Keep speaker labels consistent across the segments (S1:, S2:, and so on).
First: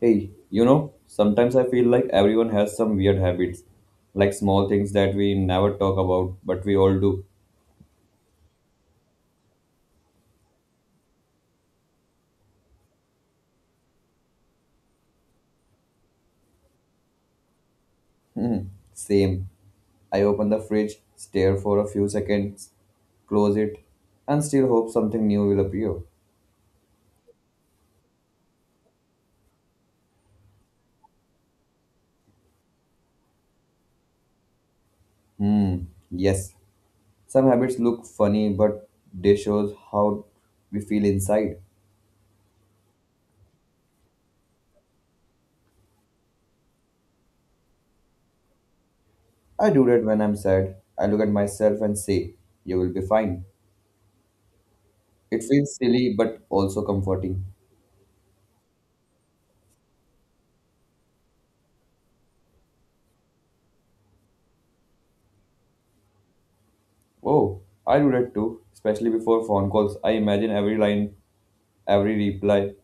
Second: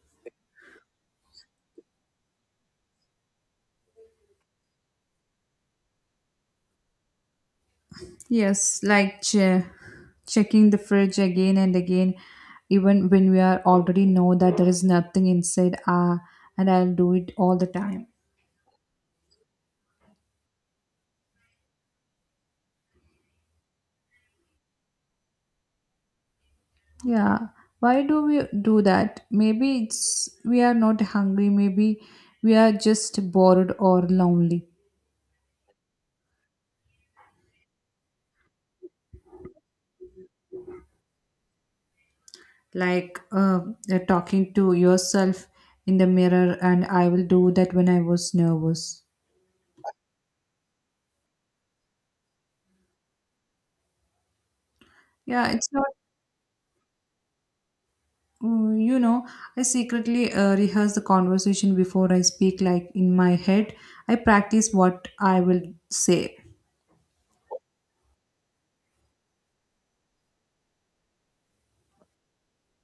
S1: Hey, sometimes I feel like everyone has some weird habits, like small things that we never talk about, but we all do.
S2: Yes, like checking the fridge again and again, even when we are already know that there is nothing inside. Ah, and I'll do it all the time.
S1: Hmm. Same. I open the fridge, stare for a few seconds, close it, and still hope something new will appear.
S2: Yeah, why do we do that? Maybe it's we are not hungry. Maybe we are just bored or lonely.
S1: Hmm, yes. Some habits look funny, but they shows how we feel inside.
S2: Like you're talking to yourself in the mirror, and I will do that when I was nervous.
S1: I do that when I'm sad. I look at myself and say, "You will be fine." It
S2: Yeah, it's
S1: feels
S2: not.
S1: silly, but also comforting.
S2: You know, I secretly rehearse the conversation before I speak, like in my head. I practice what I will say.
S1: Oh, I do that too, especially before phone calls. I imagine every line, every reply.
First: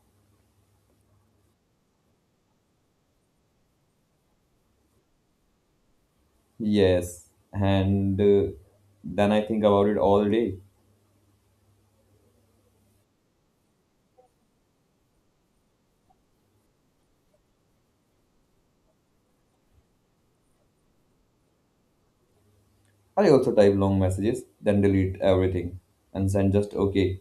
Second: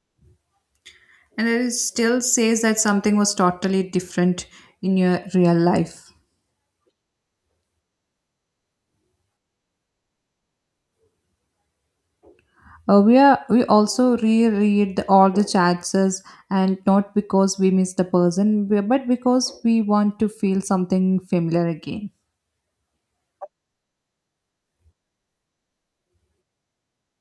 S2: And it still says that something was totally different in your real life.
S1: Yes, and then I think about it all day.
S2: We also reread all the chances, and not because we miss the person but because we want to feel something familiar again.
S1: I also type long messages, then delete everything and send just okay.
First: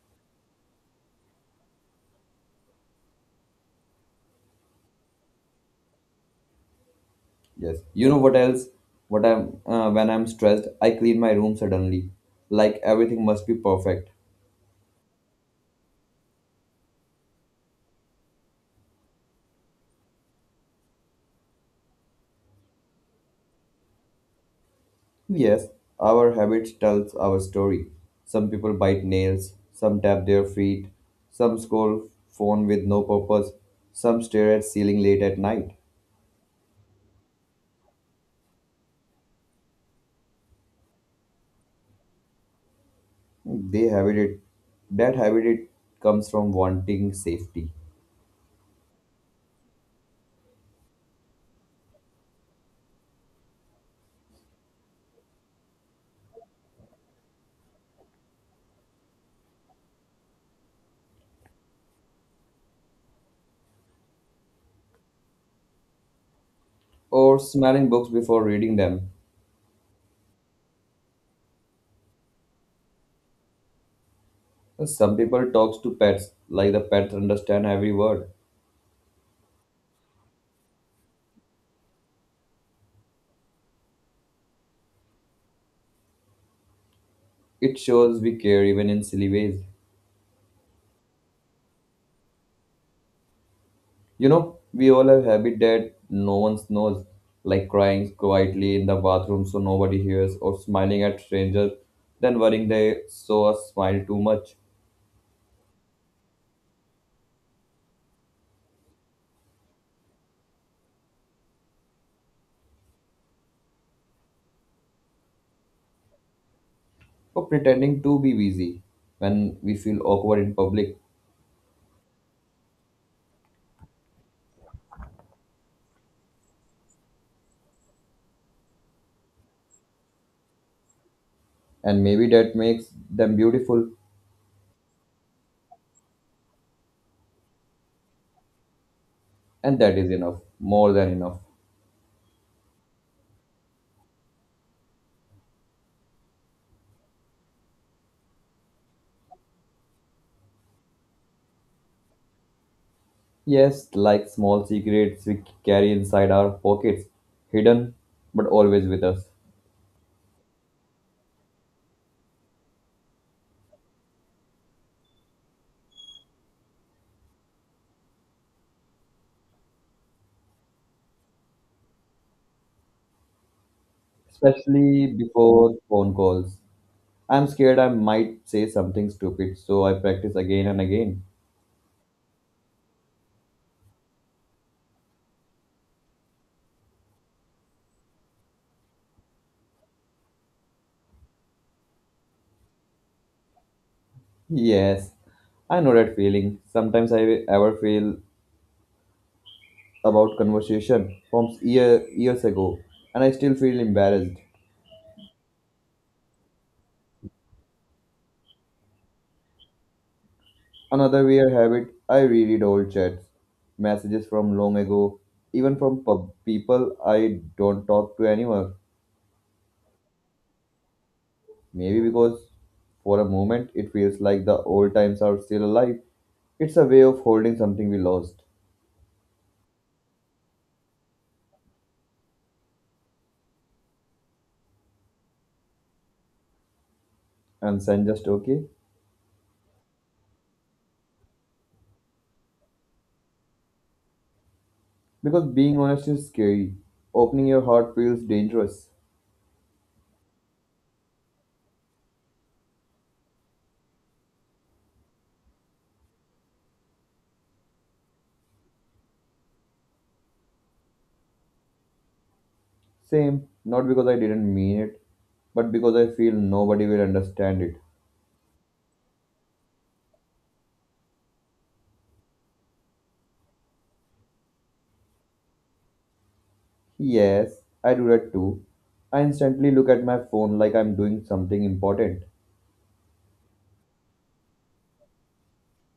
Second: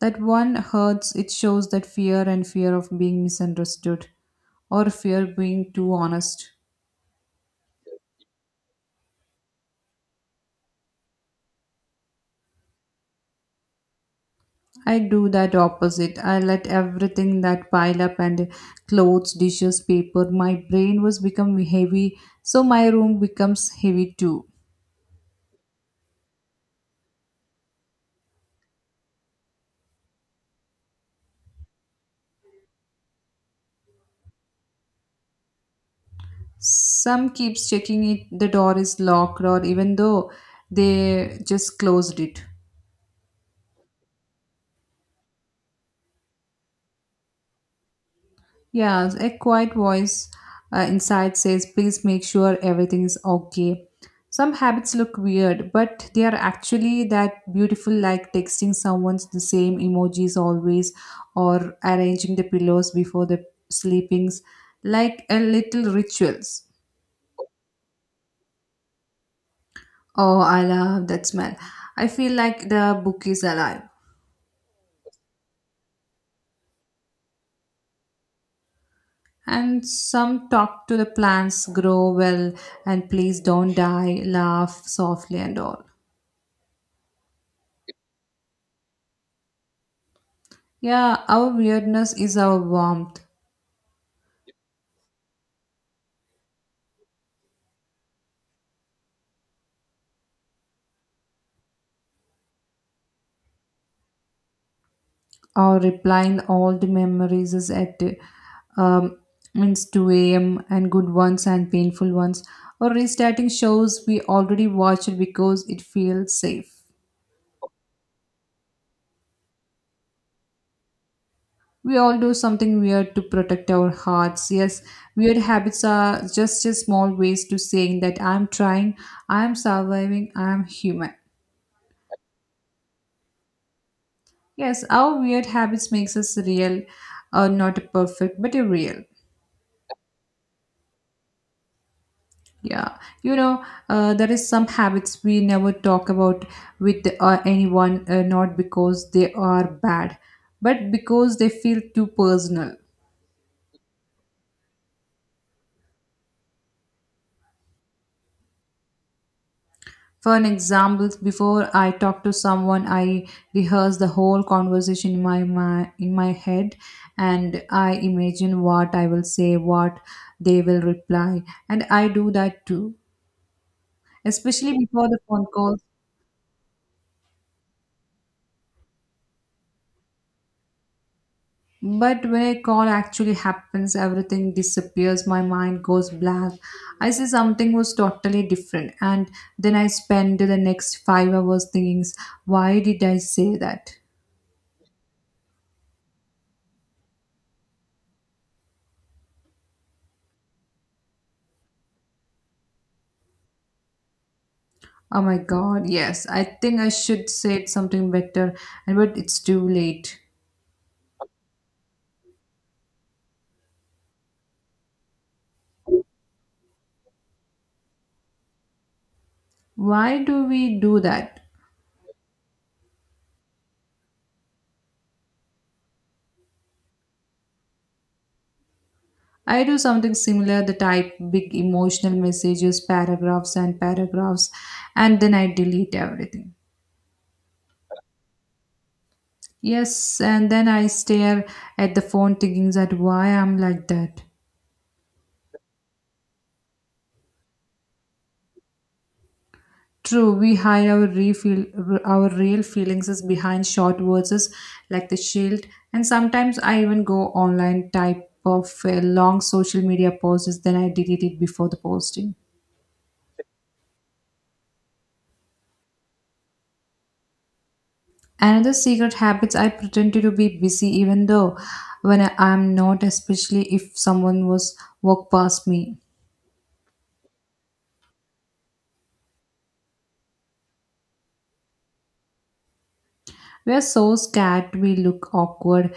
S2: That one hurts. It shows that fear and fear of being misunderstood or fear being too honest.
S1: Yes. You know what else? What I'm when I'm stressed, I clean my room suddenly, like everything must be perfect.
S2: I do that opposite. I let everything that pile up and clothes, dishes, paper. My brain was become heavy, so my room becomes heavy too.
S1: Yes, our habits tells our story. Some people bite nails, some tap their feet, some scroll phone with no purpose, some stare at ceiling late at night.
S2: Some keeps checking it the door is locked or even though they just closed it.
S1: They habit it. That habit it comes from wanting safety
S2: Yeah, a quiet voice inside says, please make sure everything is okay. Some habits look weird, but they are actually that beautiful, like texting someone the same emojis always or arranging the pillows before the sleepings, like a little rituals.
S1: or smelling books before reading them.
S2: Oh, I love that smell. I feel like the book is alive.
S1: Some people talks to pets like the pets understand every word.
S2: And some talk to the plants, grow well, and please don't die, laugh softly and all.
S1: It shows we care even in silly ways.
S2: Yeah, our weirdness is our warmth.
S1: You know, we all have habit that no one knows, like crying quietly in the bathroom so nobody hears, or smiling at strangers, then worrying they saw us smile too much,
S2: Our replying all the memories is at um, means 2 a.m. and good ones and painful ones. Or restarting shows we already watched because it feels safe.
S1: or pretending to be busy when we feel awkward in public,
S2: We all do something weird to protect our hearts. Yes, weird habits are just a small ways to saying that I'm trying, I'm surviving, I'm human.
S1: and maybe that makes them beautiful,
S2: Yes, our weird habits makes us real, not perfect, but a real.
S1: and that is enough, more than enough.
S2: Yeah, there is some habits we never talk about with anyone, not because they are bad, but because they feel too personal.
S1: Yes, like small secrets we carry inside our pockets, hidden but always with us,
S2: For an example, before I talk to someone, I rehearse the whole conversation in my head, and I imagine what I will say, what they will reply, and I do that too, especially
S1: especially
S2: before the phone
S1: before
S2: calls.
S1: phone calls. I'm scared I might say something stupid, so I practice again and again.
S2: But when a call actually happens, everything disappears. My mind goes black. I see something was totally different, and then I spend the next 5 hours thinking, why did I say that?
S1: Yes, I know that feeling. Sometimes I ever feel about conversation from years ago, and I still feel embarrassed.
S2: Oh my god, yes, I think I should say something better, and but it's too late.
S1: Another weird habit, I reread old chats, messages from long ago, even from people I don't talk to anymore.
S2: Why do we do that?
S1: Maybe because for a moment it feels like the old times are still alive. It's a way of holding something we lost.
S2: I do something similar, the type big emotional messages, paragraphs and paragraphs, and then I delete everything.
S1: And send just okay.
S2: Yes, and then I stare at the phone thinking that why I'm like that.
S1: Because being honest is scary. Opening your heart feels dangerous.
S2: True, we hide our real, feelings is behind short words is like the shield, and sometimes I even go online type of a long social media posts, then I delete it before the posting.
S1: Same, not because I didn't mean it, but because I feel nobody will understand it.
S2: Another secret habits I pretend to be busy even though when I am not, especially if someone was walk past me.
S1: Yes, I do that too. I instantly look at my phone like I'm doing something important.
S2: We are so scared we look awkward.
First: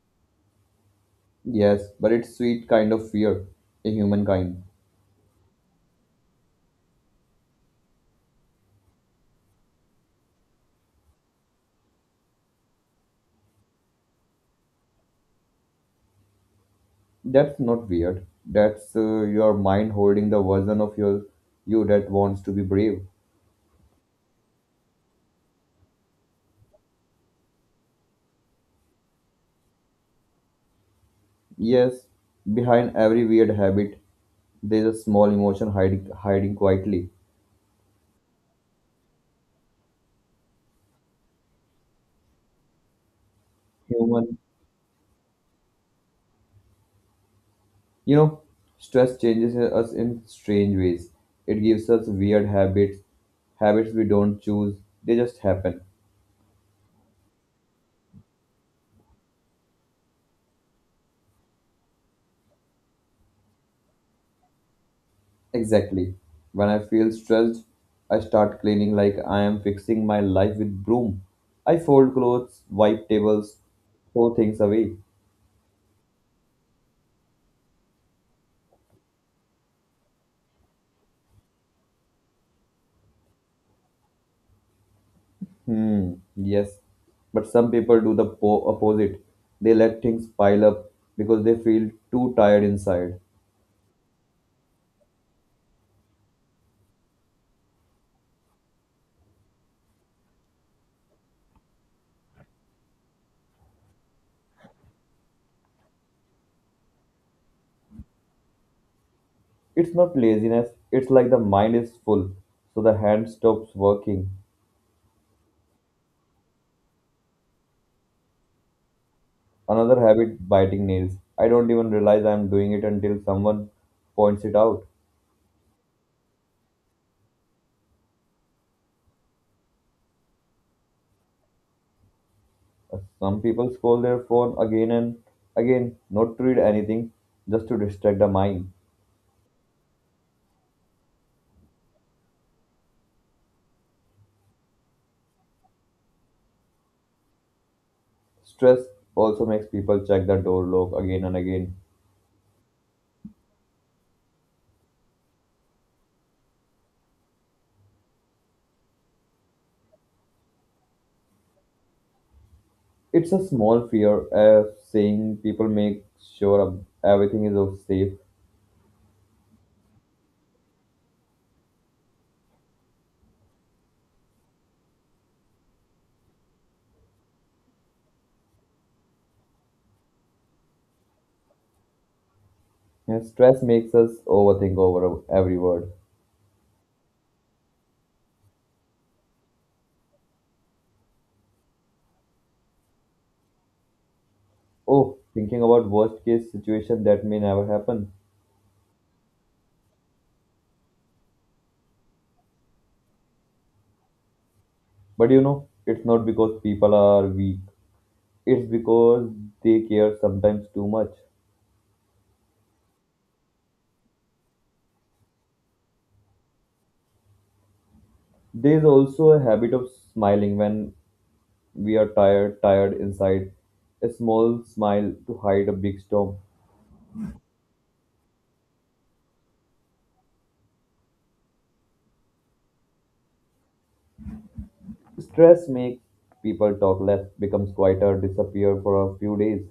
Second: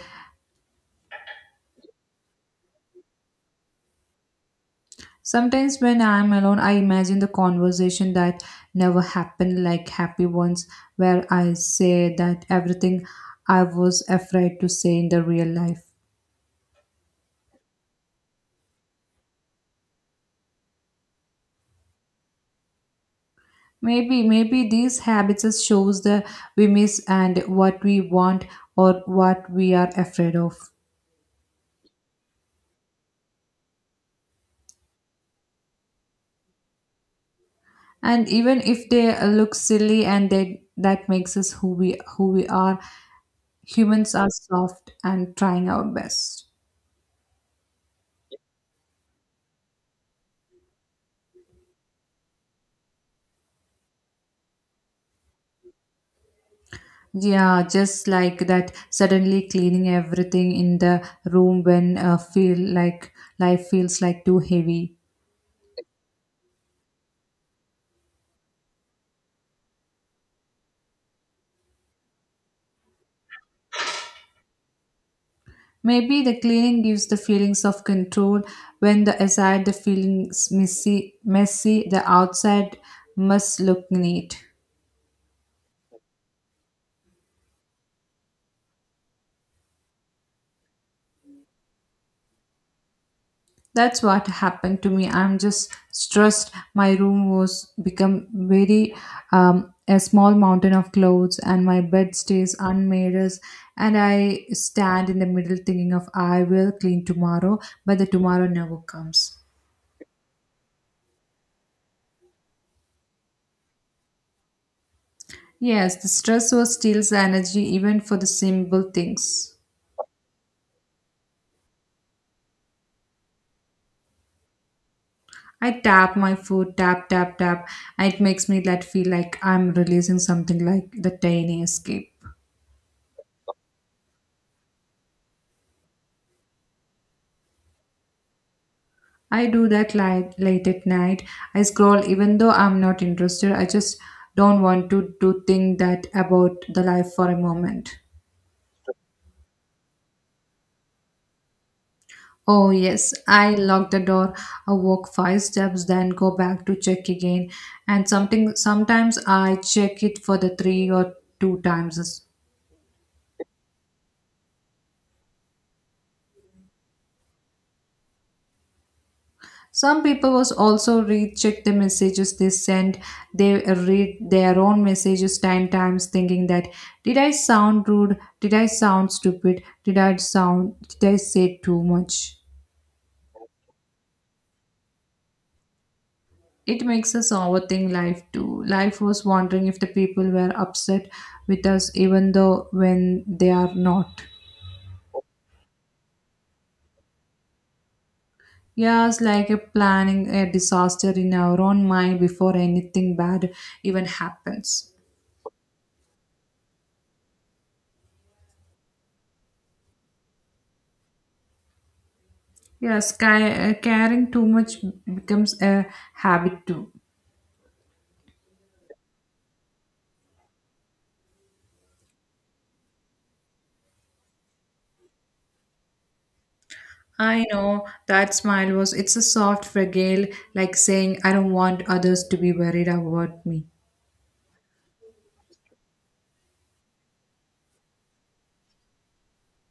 S1: Yes, but it's sweet kind of fear, a human kind.
S2: Sometimes when I am alone, I imagine the conversation that never happened, like happy ones, where I say that everything I was afraid to say in the real life.
S1: That's not weird. That's your mind holding the version of your you that wants to be brave.
S2: Maybe these habits shows the we miss and what we want or what we are afraid of.
S1: Yes, behind every weird habit, there's a small emotion hiding quietly.
S2: And even if they look silly and they, that makes us who we are, humans are
S1: Human.
S2: soft and trying our best.
S1: You know, stress changes us in strange ways. It gives us weird habits, habits we don't choose. They just happen.
S2: Yeah, just like that, suddenly cleaning everything in the room when feel like life feels like too heavy.
S1: Exactly. When I feel stressed, I start cleaning like I am fixing my life with broom. I fold clothes, wipe tables, throw things away.
S2: Maybe the cleaning gives the feelings of control. When the aside the feelings messy, messy, the outside must look neat.
S1: Yes, but some people do the opposite. They let things pile up because they feel too tired inside.
S2: That's what happened to me. I'm just stressed. My room was become very a small mountain of clothes, and my bed stays unmade. And I stand in the middle thinking of I will clean tomorrow, but the tomorrow never comes.
S1: It's not laziness, it's like the mind is full, so the hand stops working.
S2: Yes, the stress was steals the energy even for the simple things.
S1: Another habit, biting nails. I don't even realize I'm doing it until someone points it out.
S2: I tap my foot, tap, tap, tap, and it makes me that feel like I'm releasing something like the tiny escape.
S1: Some people scroll their phone again and again, not to read anything, just to distract the mind.
S2: I do that late, late at night. I scroll even though I'm not interested. I just don't want to think that about the life for a moment.
S1: Stress also makes people check the door lock again and again.
S2: Oh, yes. I lock the door, I walk 5 steps, then go back to check again. And something sometimes I check it for the 3 or 2 times.
S1: It's a small fear of saying people make sure of everything is of safe.
S2: Some people was also recheck the messages they send. They read their own messages 10 times, thinking that did I sound rude? Did I sound stupid? Did I sound? Did I say too much?
S1: And stress makes us overthink over every word.
S2: It makes us overthink life too. Life was wondering if the people were upset with us, even though when they are not.
S1: Oh, thinking about worst case situation that may never happen.
S2: Yes, like a planning a disaster in our own mind before anything bad even happens.
S1: But you know, it's not because people are weak. It's because they care sometimes too much.
S2: Yes, caring too much becomes a habit too.
S1: There's also a habit of smiling when we are tired, tired inside. A small smile to hide a big storm.
S2: I know that smile was, it's a soft, fragile, like saying, I don't want others to be worried about me.
S1: Stress makes people talk less, becomes quieter, disappear for a few days.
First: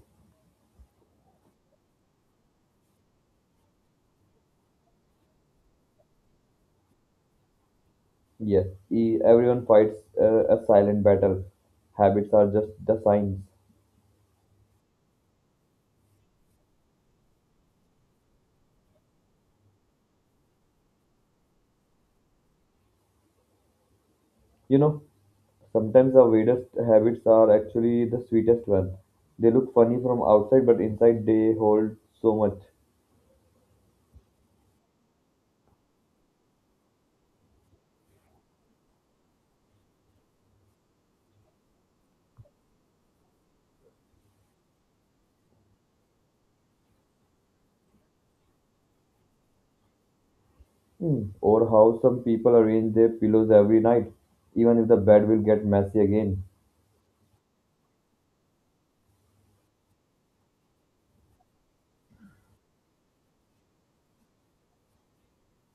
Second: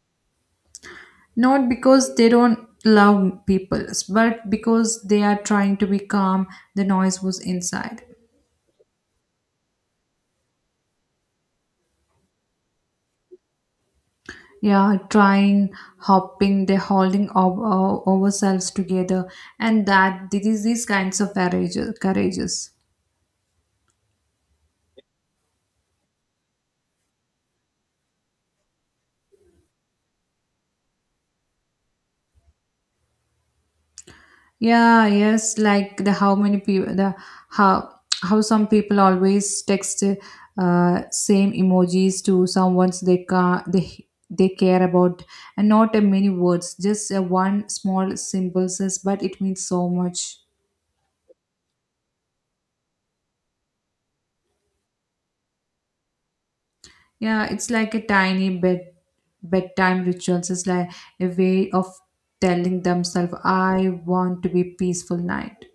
S2: Not because they don't love people, but because they are trying to be calm, the noise was inside.
S1: Yes, everyone fights a silent battle. Habits are just the signs.
S2: Yeah, trying, hopping, they're holding ourselves together, and that this is these kinds of courageous, courageous.
S1: You know, sometimes the weirdest habits are actually the sweetest ones. They look funny from outside, but inside they hold so much.
S2: Yeah, yes, like the how many people the how how some people always text same emojis to someone they ca they care about and not a many words, just a one small symbol says, but it means so much.
S1: Hmm. Or how some people arrange their pillows every night, even if the bed will get messy again.
S2: Yeah, it's like a tiny bedtime rituals. It's like a way of telling themselves, "I want to be peaceful night."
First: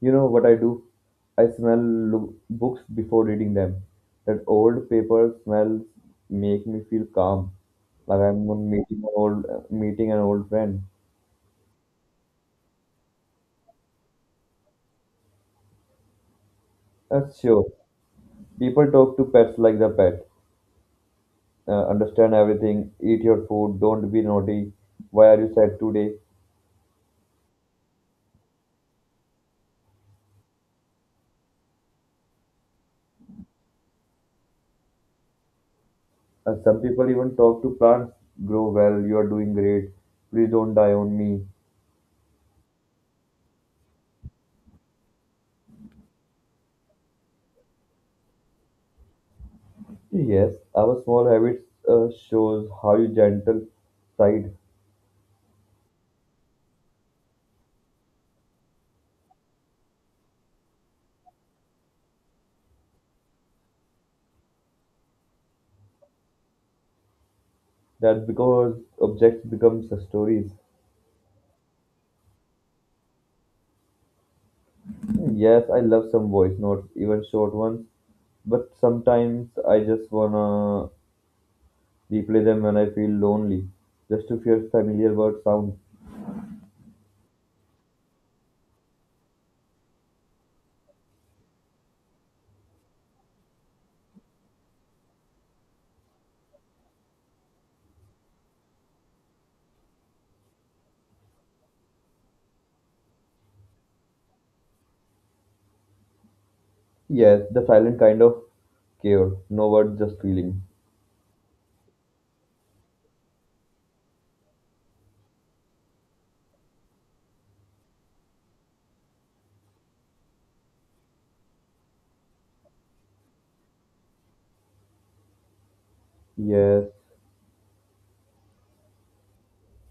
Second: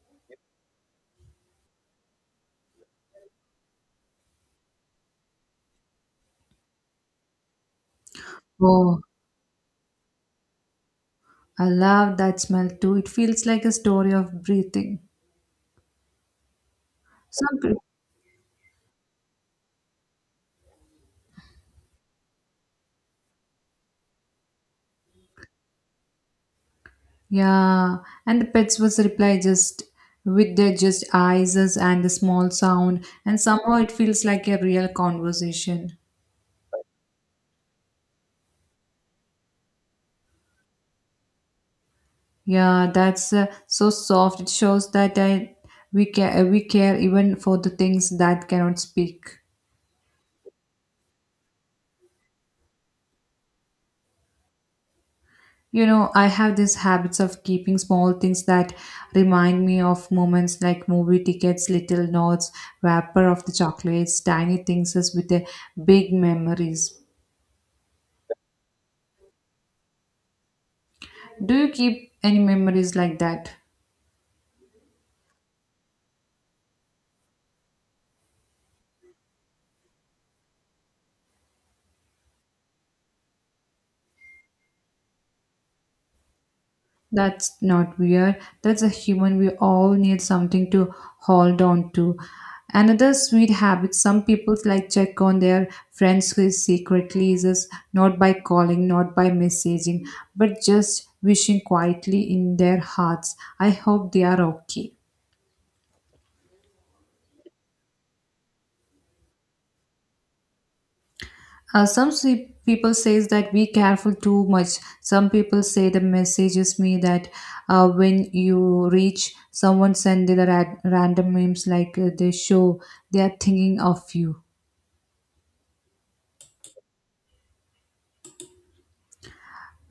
S1: You know what I do? I smell books before reading them. That old paper smells make me feel calm, like I'm on meeting
S2: Oh,
S1: an old meeting an old friend.
S2: I love that smell too. It feels like a story of breathing.
S1: That's sure.
S2: Some
S1: People talk to pets like the pet understand everything, eat your food, don't be naughty, why are you sad today?
S2: Yeah, and the pets was reply just with their just eyes us and the small sound, and somehow it feels like a real conversation.
S1: Some people even talk to plants, grow well, you are doing great, please don't die on me.
S2: Yeah, that's so soft. It shows that we care even for the things that cannot speak.
S1: Yes, our small habits shows how you gentle side.
S2: You know, I have these habits of keeping small things that remind me of moments like movie tickets, little notes, wrapper of the chocolates, tiny things as with the big memories.
S1: That's because objects become stories.
S2: Do you keep any memories like that?
S1: Yes, I love some voice notes, even short ones, but sometimes I just wanna replay them when I feel lonely, just to hear familiar word sound.
S2: That's not weird. That's a human. We all need something to hold on to. Another sweet habit some people like check on their friends who is secretly is not by calling, not by messaging, but just wishing quietly in their hearts. I hope they are okay.
S1: Yes, the silent kind of care. No words, just feeling.
S2: Some people says that be careful too much. Some people say the messages me that when you reach, someone send the random memes like they show they are thinking of you.
S1: Yes.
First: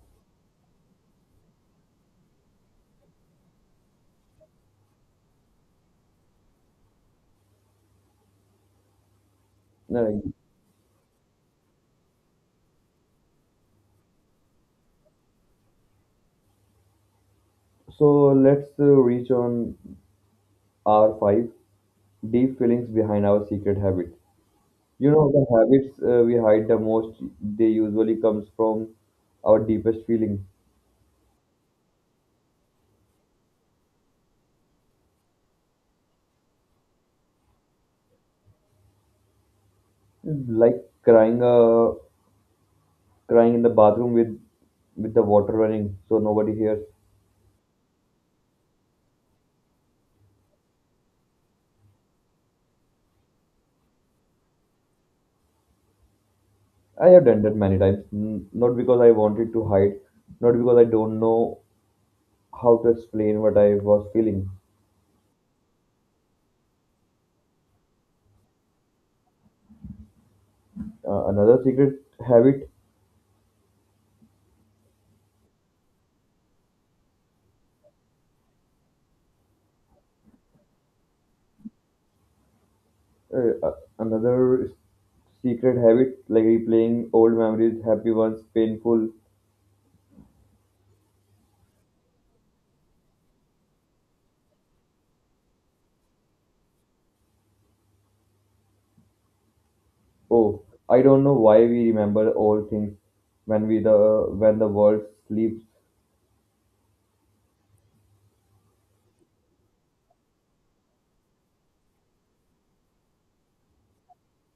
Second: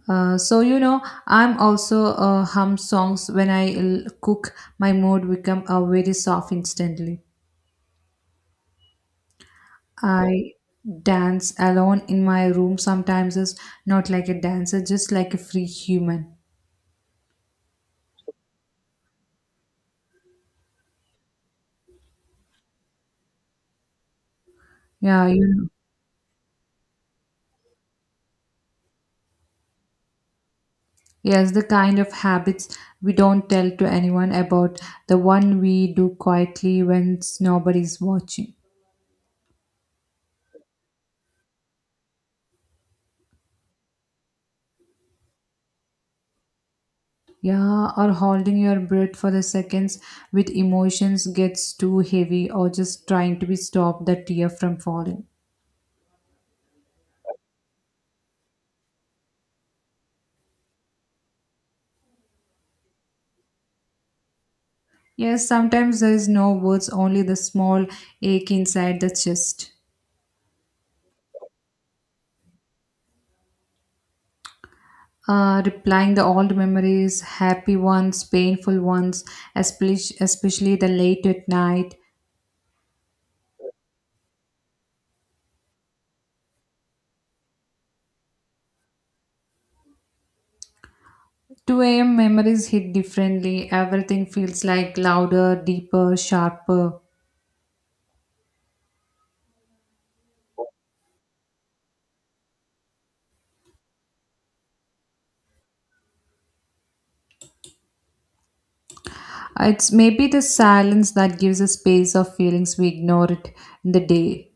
S2: So I'm also hum songs when I cook. My mood become very soft instantly.
S1: No,
S2: I dance alone in my room sometimes. It's not like a dancer, just like a free human.
S1: so let's reach on R5, deep feelings behind our secret habits. You
S2: Yeah,
S1: know, the
S2: you know.
S1: habits we hide the most, they usually comes from our deepest feeling.
S2: Yes, the kind of habits we don't tell to anyone about, the one we do quietly when nobody's watching.
S1: Like crying, uh, crying in the bathroom with the water running so nobody hears.
S2: Yeah, or holding your breath for the seconds with emotions gets too heavy, or just trying to be stop the tear from falling.
S1: I have done that many times, not because I wanted to hide, not because I don't know how to explain what I was feeling.
S2: Yes, sometimes there is no words, only the small ache inside the chest.
S1: Uh, another secret habit,
S2: Replying the old memories, happy ones, painful ones, especially the late at night.
S1: uh, uh, Another secret habit, like replaying old memories, happy ones, painful.
S2: 2 a.m. memories hit differently. Everything feels like louder, deeper, sharper.
S1: Oh, I don't know why we remember old things when we the when the world sleeps.
S2: It's maybe the silence that gives a space of feelings we ignore it in the day.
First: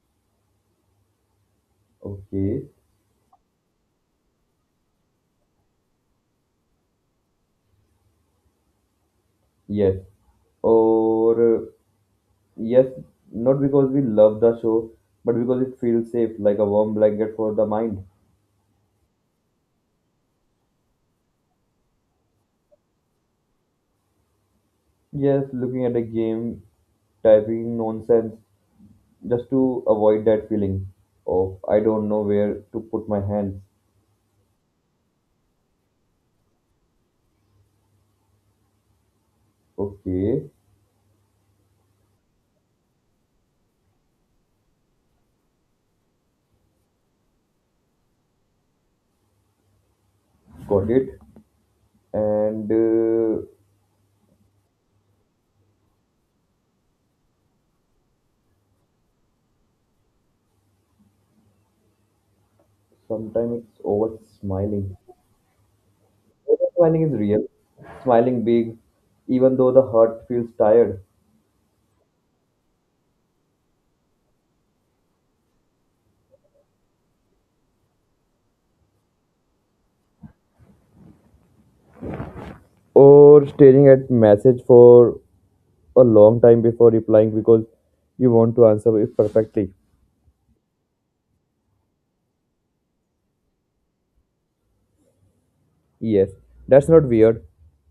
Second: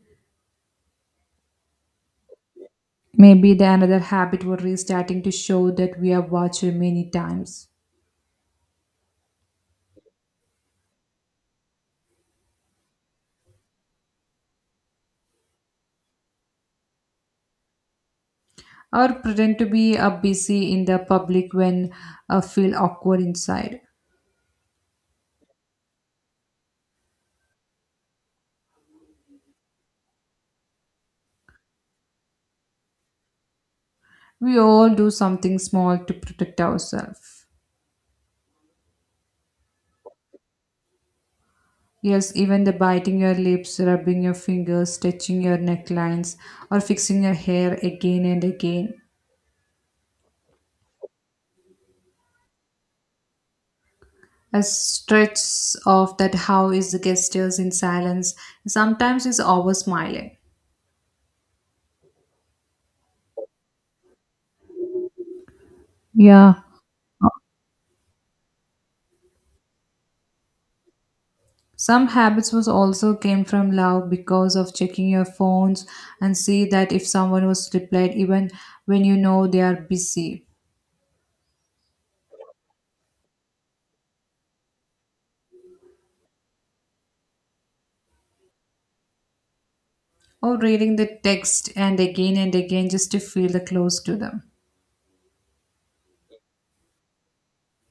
S1: Okay,
S2: Maybe the another habit we're restarting to show that we have watched many times.
S1: yes, or yes, not because we love the show, but because it feels safe, like a warm blanket for the mind.
S2: Or pretend to be busy in the public when feel awkward inside.
S1: Yes, looking at a game, typing nonsense, just to avoid that feeling of I don't know where to put my hands.
S2: We all do something small to protect ourselves.
S1: Okay,
S2: Yes, even the biting your lips, rubbing your fingers, stretching your necklines, or fixing your hair again and again.
S1: got it. And
S2: A stretch of that how is the gestures in silence sometimes is over smiling.
S1: sometimes it's over smiling.
S2: Yeah.
S1: Over smiling is real. Smiling big, even though the heart feels tired.
S2: Some habits was also came from love because of checking your phones and see that if someone was replied even when you know they are busy
S1: Or staring at message for a long time before replying because you want to answer it perfectly.
S2: or reading the text and again just to feel the close to them.
S1: Yes, that's not weird.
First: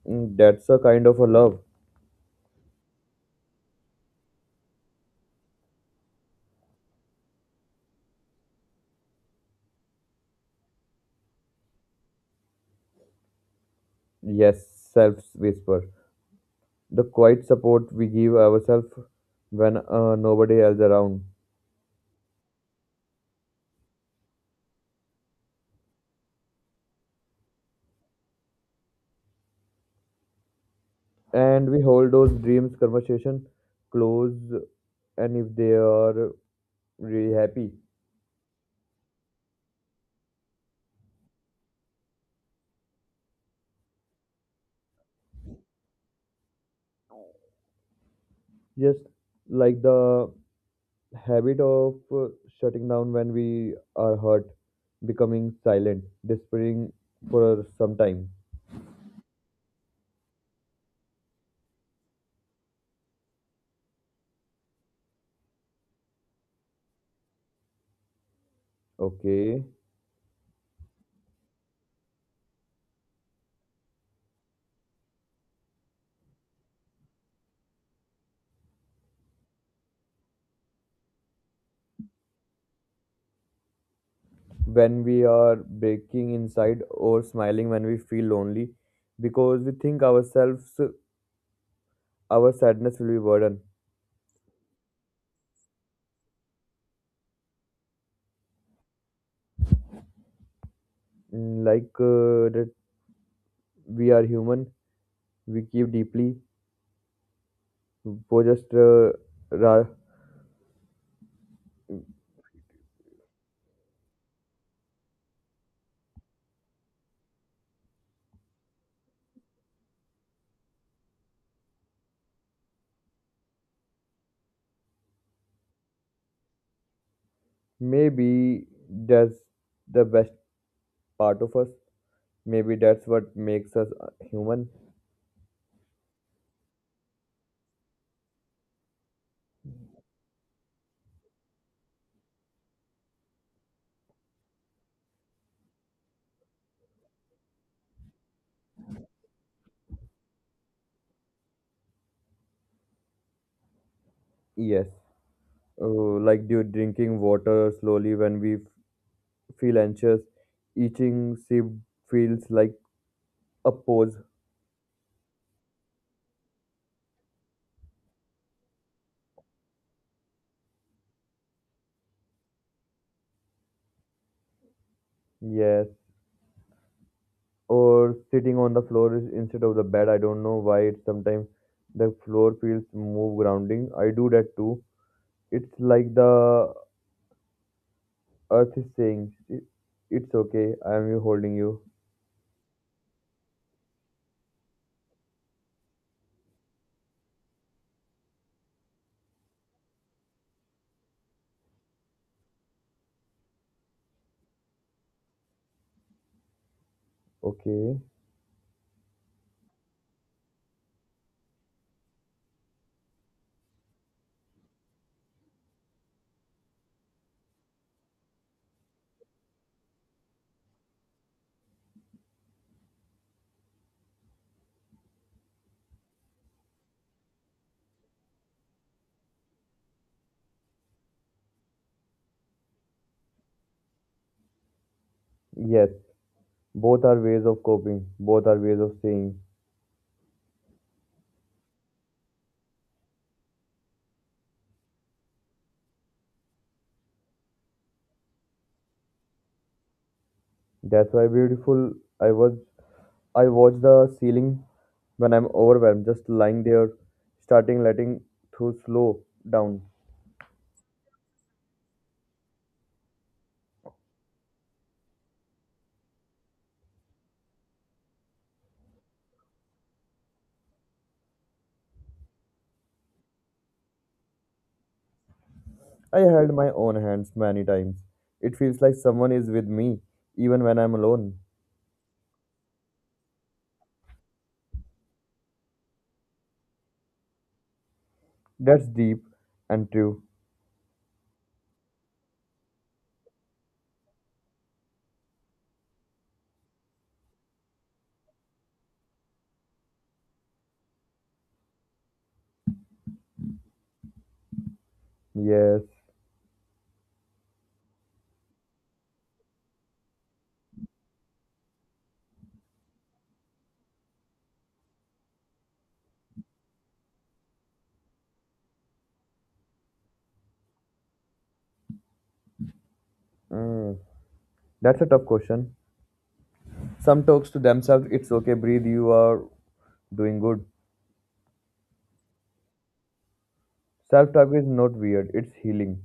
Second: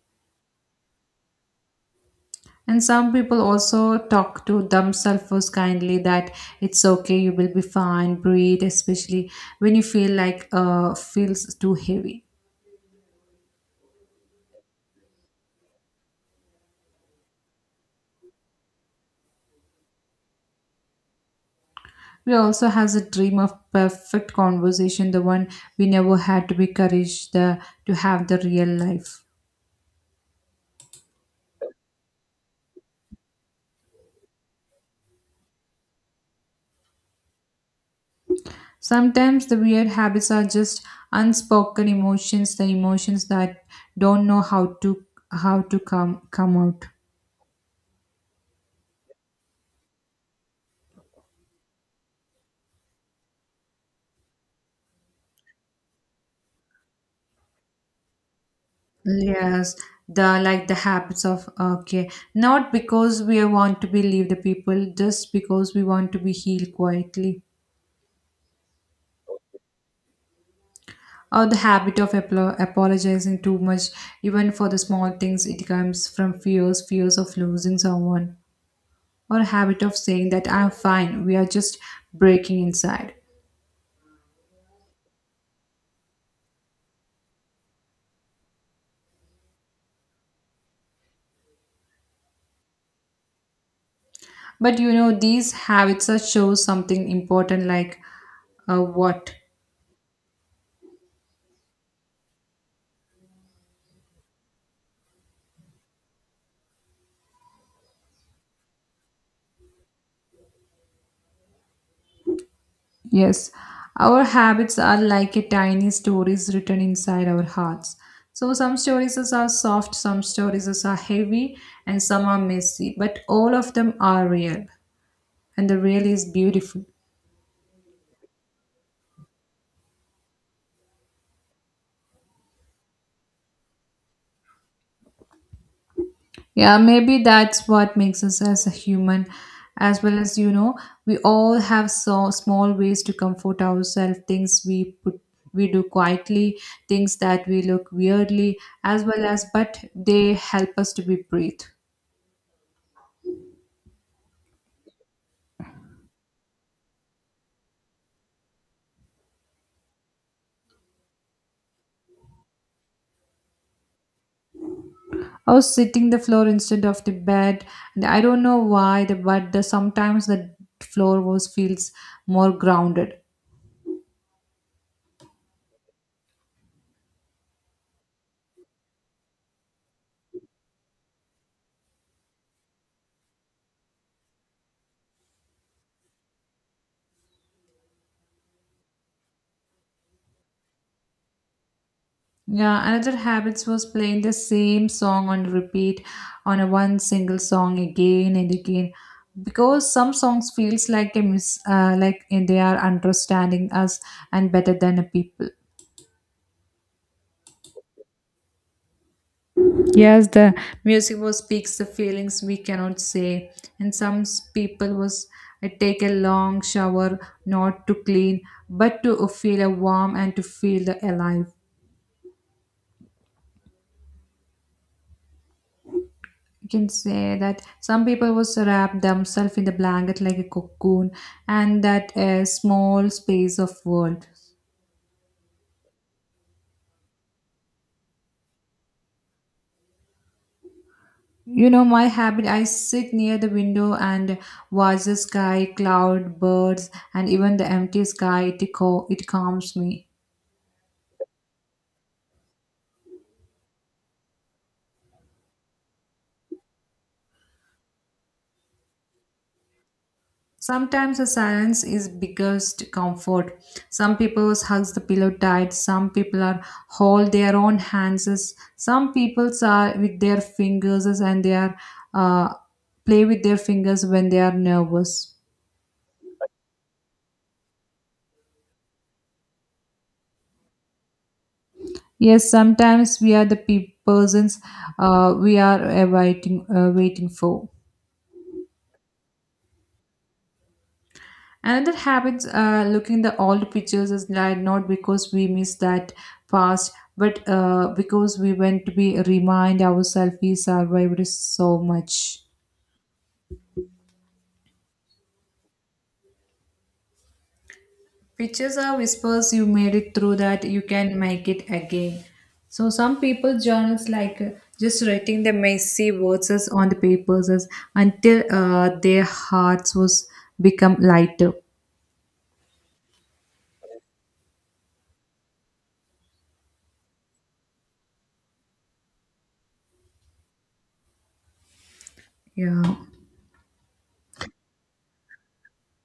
S1: Mm. That's a kind of a love.
S2: And some people also talk to themselves first kindly that it's okay, you will be fine, breathe, especially when you feel like feels too heavy.
S1: Yes, self whisper, the quiet support we give ourselves when nobody else around
S2: We also has a dream of perfect conversation, the one we never had to be courage to have the real life.
S1: and we hold those dreams conversation close and if they are really happy
S2: Sometimes the weird habits are just unspoken emotions, the emotions that don't know how to come out.
S1: just like the habit of shutting down when we are hurt, becoming silent despairing for some time.
S2: Yes, the like the habits of okay, not because we want to believe the people, just because we want to be healed quietly.
S1: Okay.
S2: Or the habit of apologizing too much, even for the small things, it comes from fears, fears of losing someone, or habit of saying that I'm fine, we are just breaking inside.
S1: When we are breaking inside or smiling when we feel lonely because we think ourselves our sadness will be burden.
S2: But you know, these habits are show something important, like what?
S1: Like that we are human, we keep deeply for just ra-
S2: Yes, our habits are like a tiny stories written inside our hearts. So some stories are soft, some stories are heavy, and some are messy, but all of them are real, and the real is beautiful.
S1: maybe that's the best part of us. Maybe that's what makes us human.
S2: Yeah, maybe that's what makes us as a human. As well as, you know, we all have so small ways to comfort ourselves, things we put we do quietly, things that we look weirdly, as well as but they help us to be breathe.
S1: Yes, uh, like do drinking water slowly when we feel anxious, eating sip feels like a pause.
S2: I was sitting the floor instead of the bed, and I don't know why, the, but the, sometimes the floor was feels more grounded.
S1: Yes, or sitting on the floor instead of the bed. I don't know why it sometimes the floor feels more grounding. I do that too. It's like the earth is saying, "I- It's okay, I am you holding you."
S2: Yeah, another habits was playing the same song on repeat on a one single song again and again because some songs feels like a like they are understanding us and better than a people.
S1: Okay.
S2: Yes, the music was speaks the feelings we cannot say, and some people was I take a long shower not to clean, but to feel a warm and to feel the alive. You can say that some people was wrap themselves in the blanket like a cocoon, and that a small space of world.
S1: Yes, both are ways of coping, both are ways of saying.
S2: You know my habit. I sit near the window and watch the sky, cloud, birds, and even the empty sky. It, it calms me.
S1: That's why beautiful. I was I watch the ceiling when I'm overwhelmed, just lying there, starting letting through slow down.
S2: Sometimes the silence is biggest comfort. Some people hugs the pillow tight. Some people are hold their own hands. Some people are with their fingers and they are uh, play with their fingers when they are nervous.
S1: I held my own hands many times. It feels like someone is with me, even when I'm alone.
S2: Yes, sometimes we are the persons we are awaiting waiting for.
S1: That's deep and true.
S2: Another habit looking the old pictures is like not because we miss that past, but because we want to be remind ourselves we survived so much.
S1: Yes.
S2: Pictures are whispers. You made it through that. You can make it again. So some people journals like just writing the messy words as on the papers as until their hearts was become lighter.
S1: Mm. That's a tough question. Some talks to themselves, it's okay, breathe, you are doing good.
S2: Yeah.
S1: Self talk is not weird, it's healing.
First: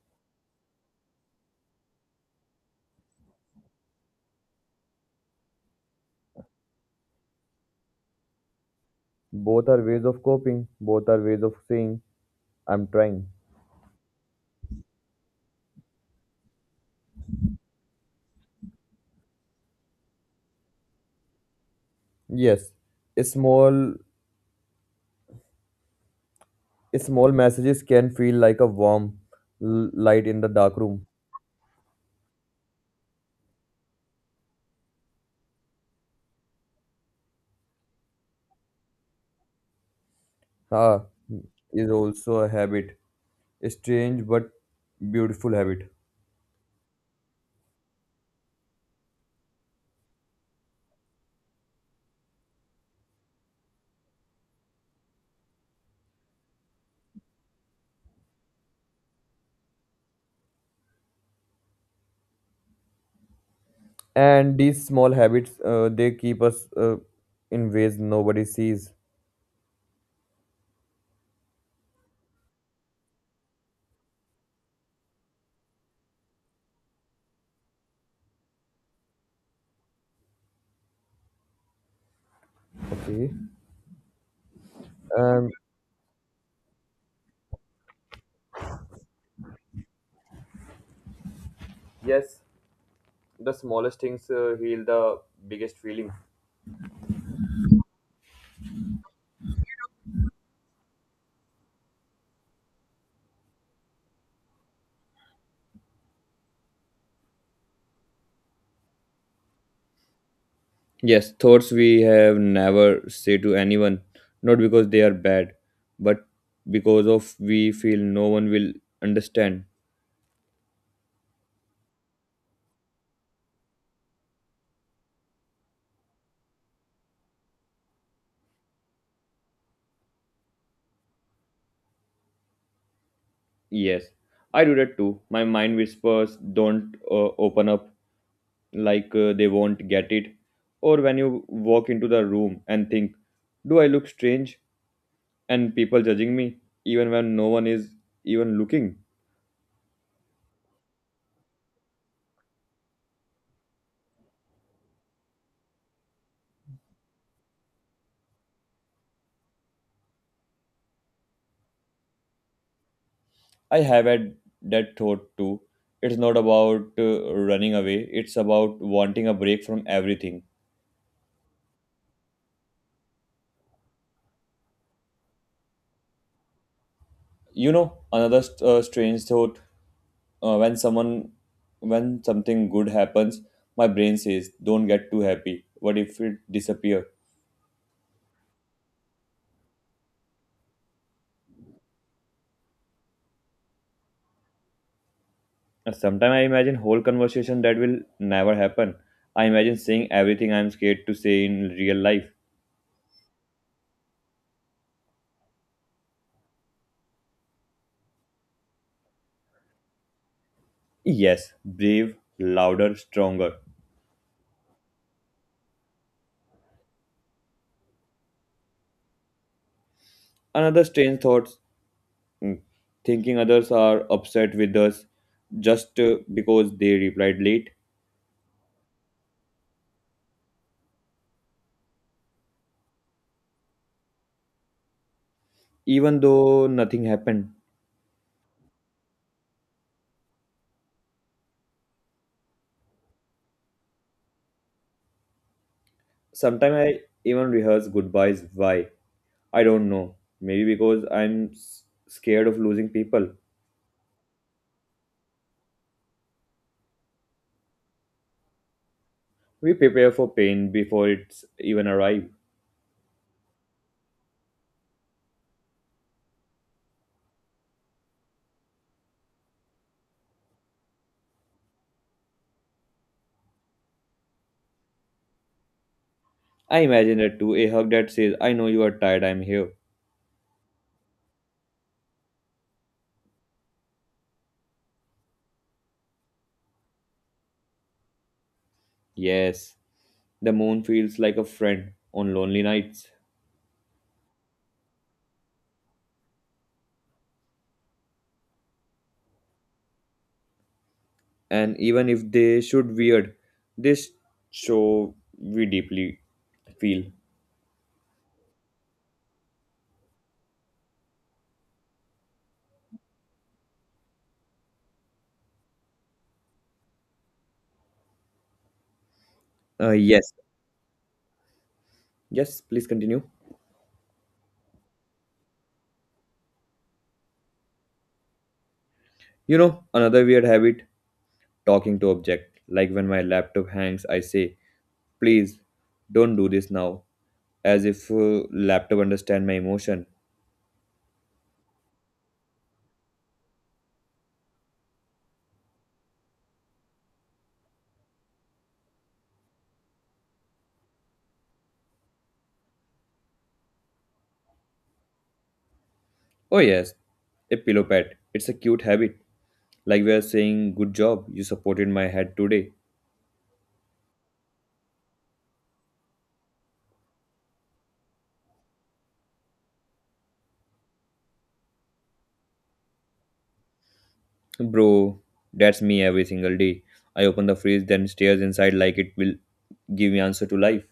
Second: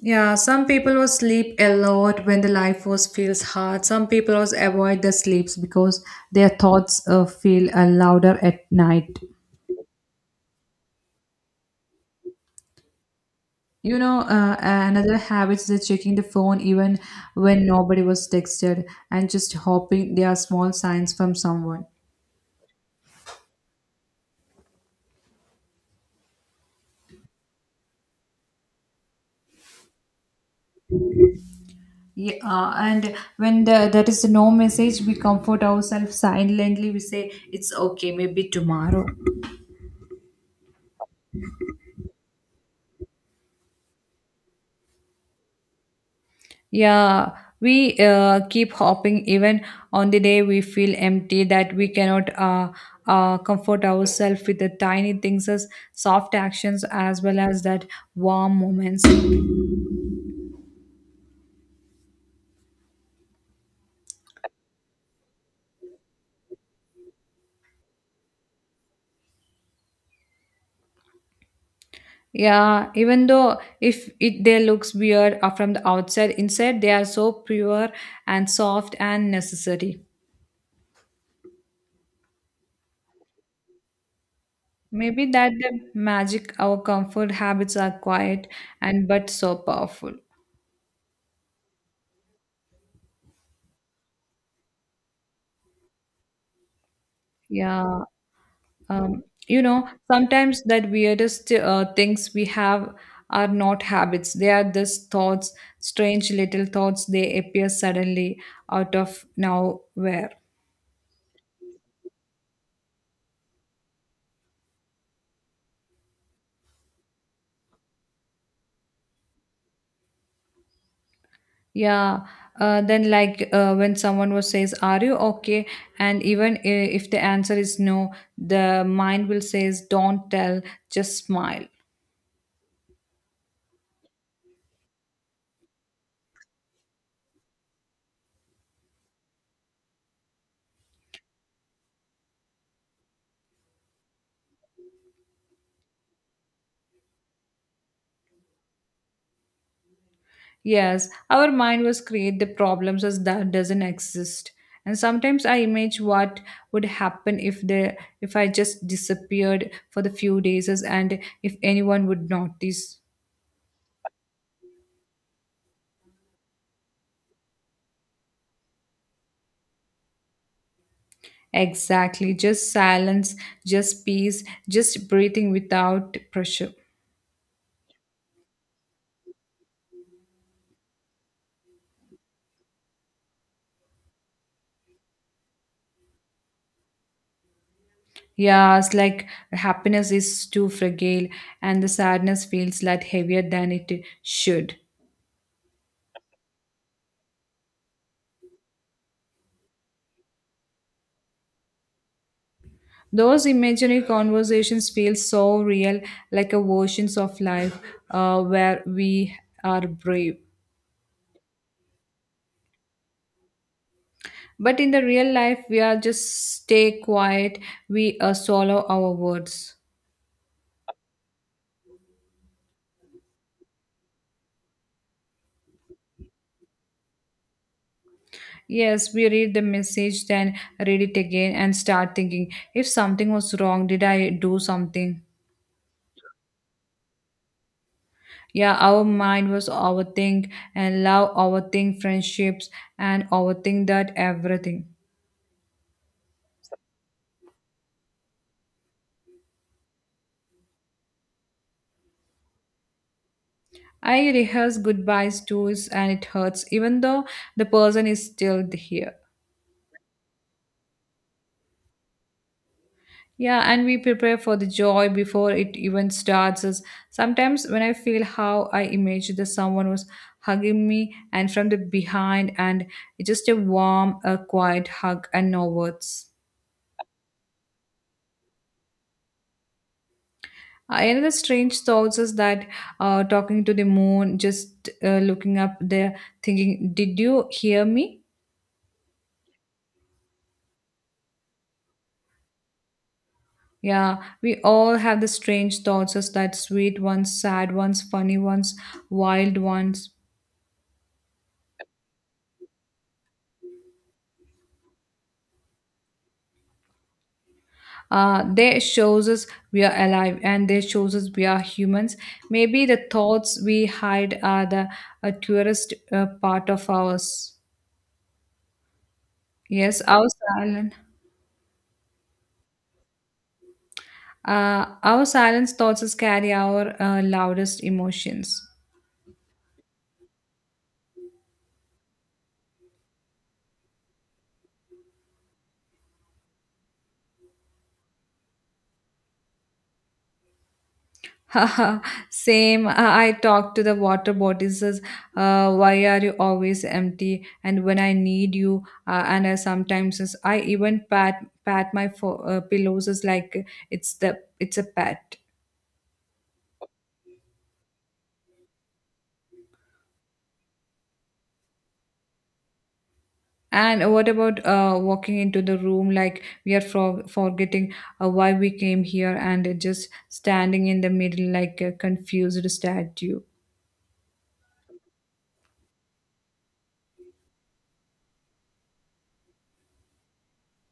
S2: Yeah, some people will sleep a lot when the life was feels hard. Some people was avoid the sleeps because their thoughts feel louder at night.
S1: Both are ways of coping, both are ways of saying, I'm trying.
S2: You know, another habit is the checking the phone even when nobody was texted and just hoping there are small signs from someone.
S1: Yes, small small messages can feel like a warm light in the dark room.
S2: Yeah, and when the, that is no message, we comfort ourselves silently. We say it's okay, maybe tomorrow.
S1: Ah, is also a habit, a strange but beautiful habit.
S2: Yeah, we keep hopping even on the day we feel empty that we cannot comfort ourselves with the tiny things as soft actions as well as that warm moments.
S1: And these small habits, they keep us in ways nobody sees.
S2: Yeah, even though if it they looks weird from the outside, inside they are so pure and soft and necessary.
S1: Okay.
S2: Maybe
S1: Um.
S2: that the magic our comfort habits are quiet and but so powerful.
S1: Yes. The smallest things heal the biggest feeling.
S2: Yeah. You know, sometimes that weirdest things we have are not habits. They are just thoughts, strange little thoughts. They appear suddenly out of nowhere.
S1: Yes, thoughts we have never say to anyone, not because they are bad, but because of we feel no one will understand.
S2: Yeah. Then, like when someone was says, "Are you okay?" And even if the answer is no, the mind will says, "Don't tell, just smile."
S1: Yes, I do that too. My mind whispers, don't open up like they won't get it. Or when you walk into the room and think, do I look strange? And people judging me, even when no one is even looking.
S2: Yes, our mind was create the problems as that doesn't exist. And sometimes I imagine what would happen if the if I just disappeared for the few days and if anyone would notice.
S1: I have had that thought too. It's not about running away, it's about wanting a break from everything.
S2: Exactly, just silence, just peace, just breathing without pressure.
S1: You know, another strange thought uh, when someone when something good happens, my brain says, "Don't get too happy. What if it disappear?"
S2: Yes, like happiness is too fragile and the sadness feels like heavier than it should.
S1: And sometimes I imagine whole conversation that will never happen. I imagine saying everything I'm scared to say in real life.
S2: Those imaginary conversations feel so real, like a versions of life where we are brave.
S1: Yes, brave, louder, stronger.
S2: But in the real life, we are just stay quiet. We swallow our words.
S1: Another strange thought, thinking others are upset with us just because they replied late,
S2: Yes, we read the message, then read it again and start thinking if something was wrong, did I do something?
S1: even though nothing happened.
S2: Yeah, our mind was overthink and love overthink friendships and overthink that everything.
S1: Sometimes I even rehearse goodbyes. Why? I don't know. Maybe because I'm scared of losing people.
S2: I rehearse goodbyes tours and it hurts, even though the person is still here.
S1: We prepare for pain before it's even arrive.
S2: Yeah, and we prepare for the joy before it even starts. As sometimes when I feel how I imagine that someone was hugging me and from the behind, and it's just a warm, a quiet hug and no words.
S1: I imagine that too. A hug that says, "I know you are tired. I'm here."
S2: Another strange thoughts is that talking to the moon, just looking up there, thinking, "Did you hear me?"
S1: Yes, the moon feels like a friend on lonely nights.
S2: Yeah, we all have the strange thoughts as that sweet ones, sad ones, funny ones, wild ones.
S1: And even if they should weird, this show we deeply feel.
S2: They shows us we are alive and they shows us we are humans. Maybe the thoughts we hide are the purest part of ours. Yes, our
S1: Yes,
S2: silent,
S1: yes, please continue.
S2: our silence thoughts us carry our loudest emotions.
S1: You know, another weird habit, talking to object. Like when my laptop hangs, I say, please don't do this now, as if laptop understand my emotion.
S2: Haha, same. I talk to the water bodies. As, uh, why are you always empty? And when I need you, and I sometimes I even pat my pillows as like it's the it's a pet.
S1: Oh, yes, a pillow pet. It's a cute habit. Like we are saying, good job, you supported my head today.
S2: And what about walking into the room like we are forgetting why we came here and just standing in the middle like a confused statue?
S1: Bro, that's me every single day. I open the fridge, then stares inside like it will give me answer to life.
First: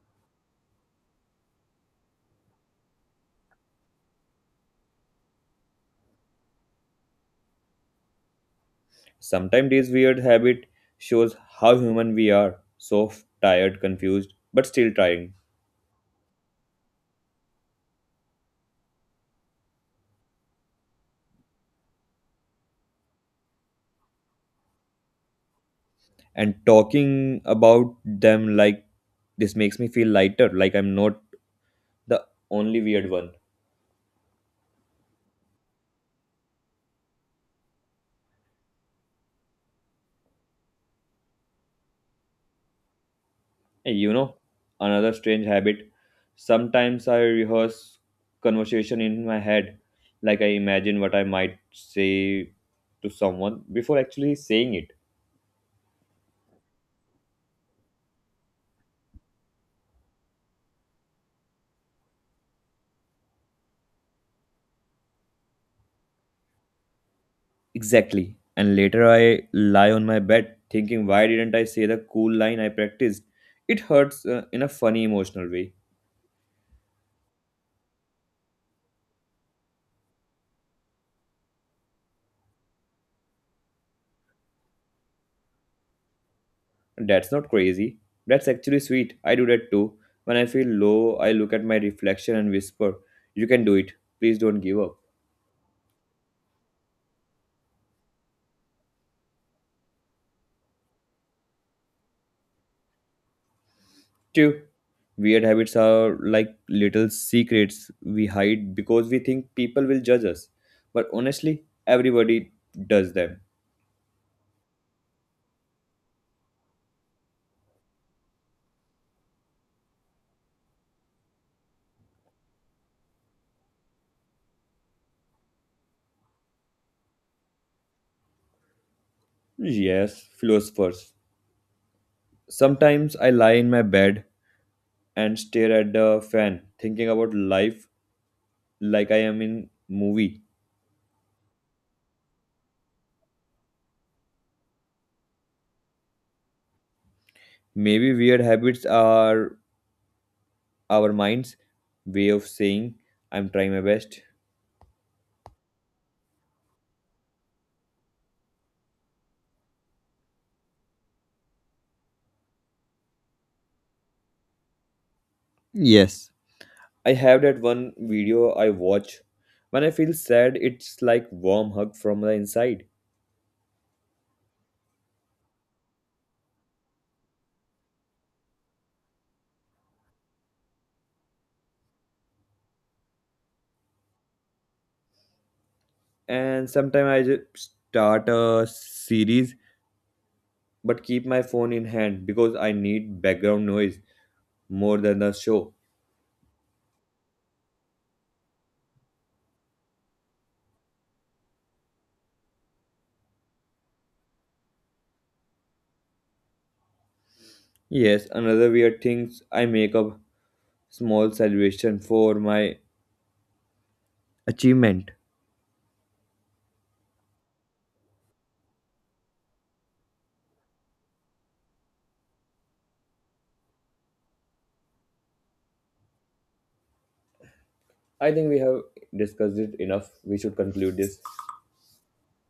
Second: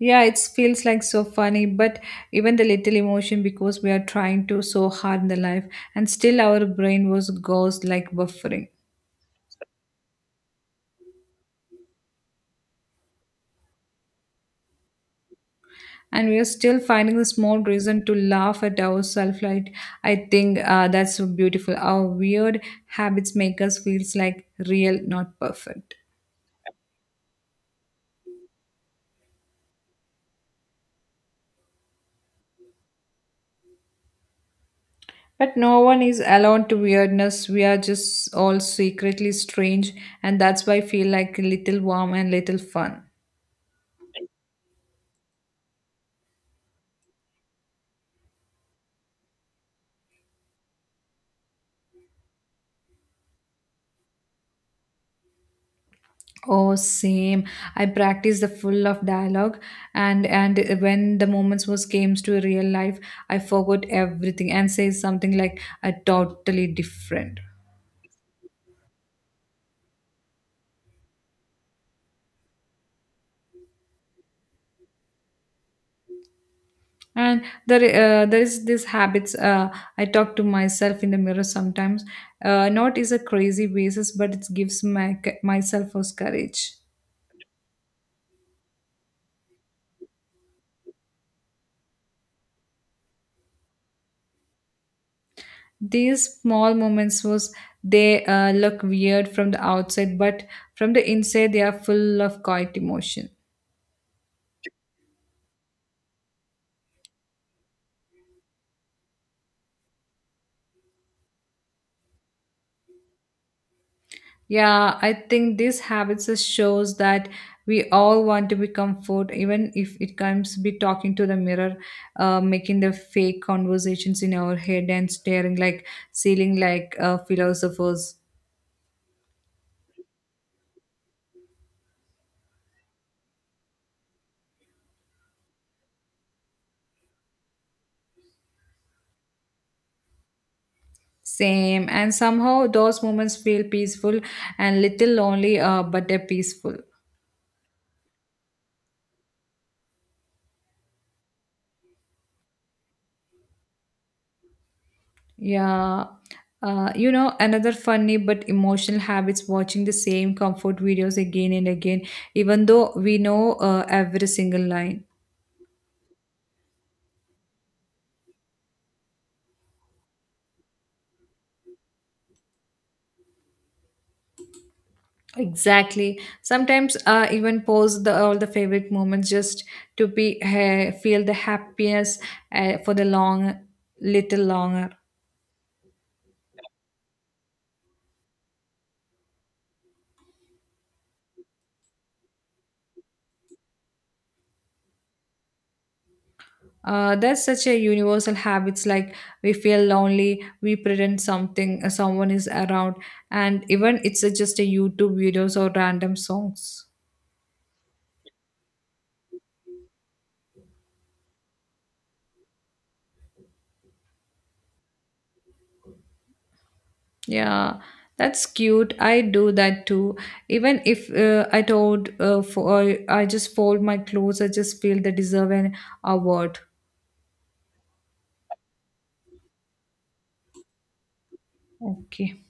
S2: Yeah, it feels like so funny, but even the little emotion because we are trying to so hard in the life, and still our brain was goes like buffering,
S1: Sometimes this weird habit shows how human we are, soft, tired, confused, but still trying.
S2: and we are still finding the small reason to laugh at ourselves. Like I think that's so beautiful. Our weird habits make us feels like real, not perfect.
S1: And talking about them like this makes me feel lighter, like I'm not the only weird one.
S2: But no one is alone to weirdness. We are just all secretly strange, and that's why I feel like a little warm and little fun.
S1: And you know, another strange habit. Sometimes I rehearse conversation in my head, like I imagine what I might say to someone before actually saying it.
S2: Oh, same. I practiced the full of dialogue, and when the moments was came to real life, I forgot everything and say something like I totally different.
S1: Exactly. And later I lie on my bed thinking, why didn't I say the cool line I practiced? It hurts in a funny emotional way.
S2: And there is this habits. I talk to myself in the mirror sometimes. Not is a crazy basis, but it gives my myself was courage.
S1: That's not crazy. That's actually sweet. I do that too. When I feel low, I look at my reflection and whisper, you can do it. Please don't give up.
S2: These small moments was they look weird from the outside, but from the inside they are full of quiet emotion.
S1: Two, weird habits are like little secrets we hide because we think people will judge us. But honestly, everybody does them.
S2: Yeah, I think these habits just shows that we all want to be comfort, even if it comes be talking to the mirror, making the fake conversations in our head and staring like ceiling like philosophers.
S1: Yes, philosophers. Sometimes I lie in my bed and stare at the fan, thinking about life like I am in movie.
S2: Same, and somehow those moments feel peaceful and little lonely, but they're peaceful.
S1: Maybe weird habits are our mind's way of saying I'm trying my best.
S2: Yeah. You know, another funny but emotional habits watching the same comfort videos again and again, even though we know every single line.
S1: Yes. I have that one video I watch. When I feel sad, it's like warm hug from the inside.
S2: Exactly. Sometimes I even post the all the favorite moments just to be feel the happiness for the long little longer.
S1: And sometimes I just start a series but keep my phone in hand because I need background noise more than the show.
S2: That's such a universal habits like we feel lonely, we pretend something someone is around, and even it's a, just a YouTube videos or random songs.
S1: Yes, another weird things I make up small celebration for my achievement.
S2: Yeah, that's cute. I do that too. Even if I told for I just fold my clothes, I just feel the deserve an award.
S1: I think we have discussed it enough. We should conclude this.
S2: Okay.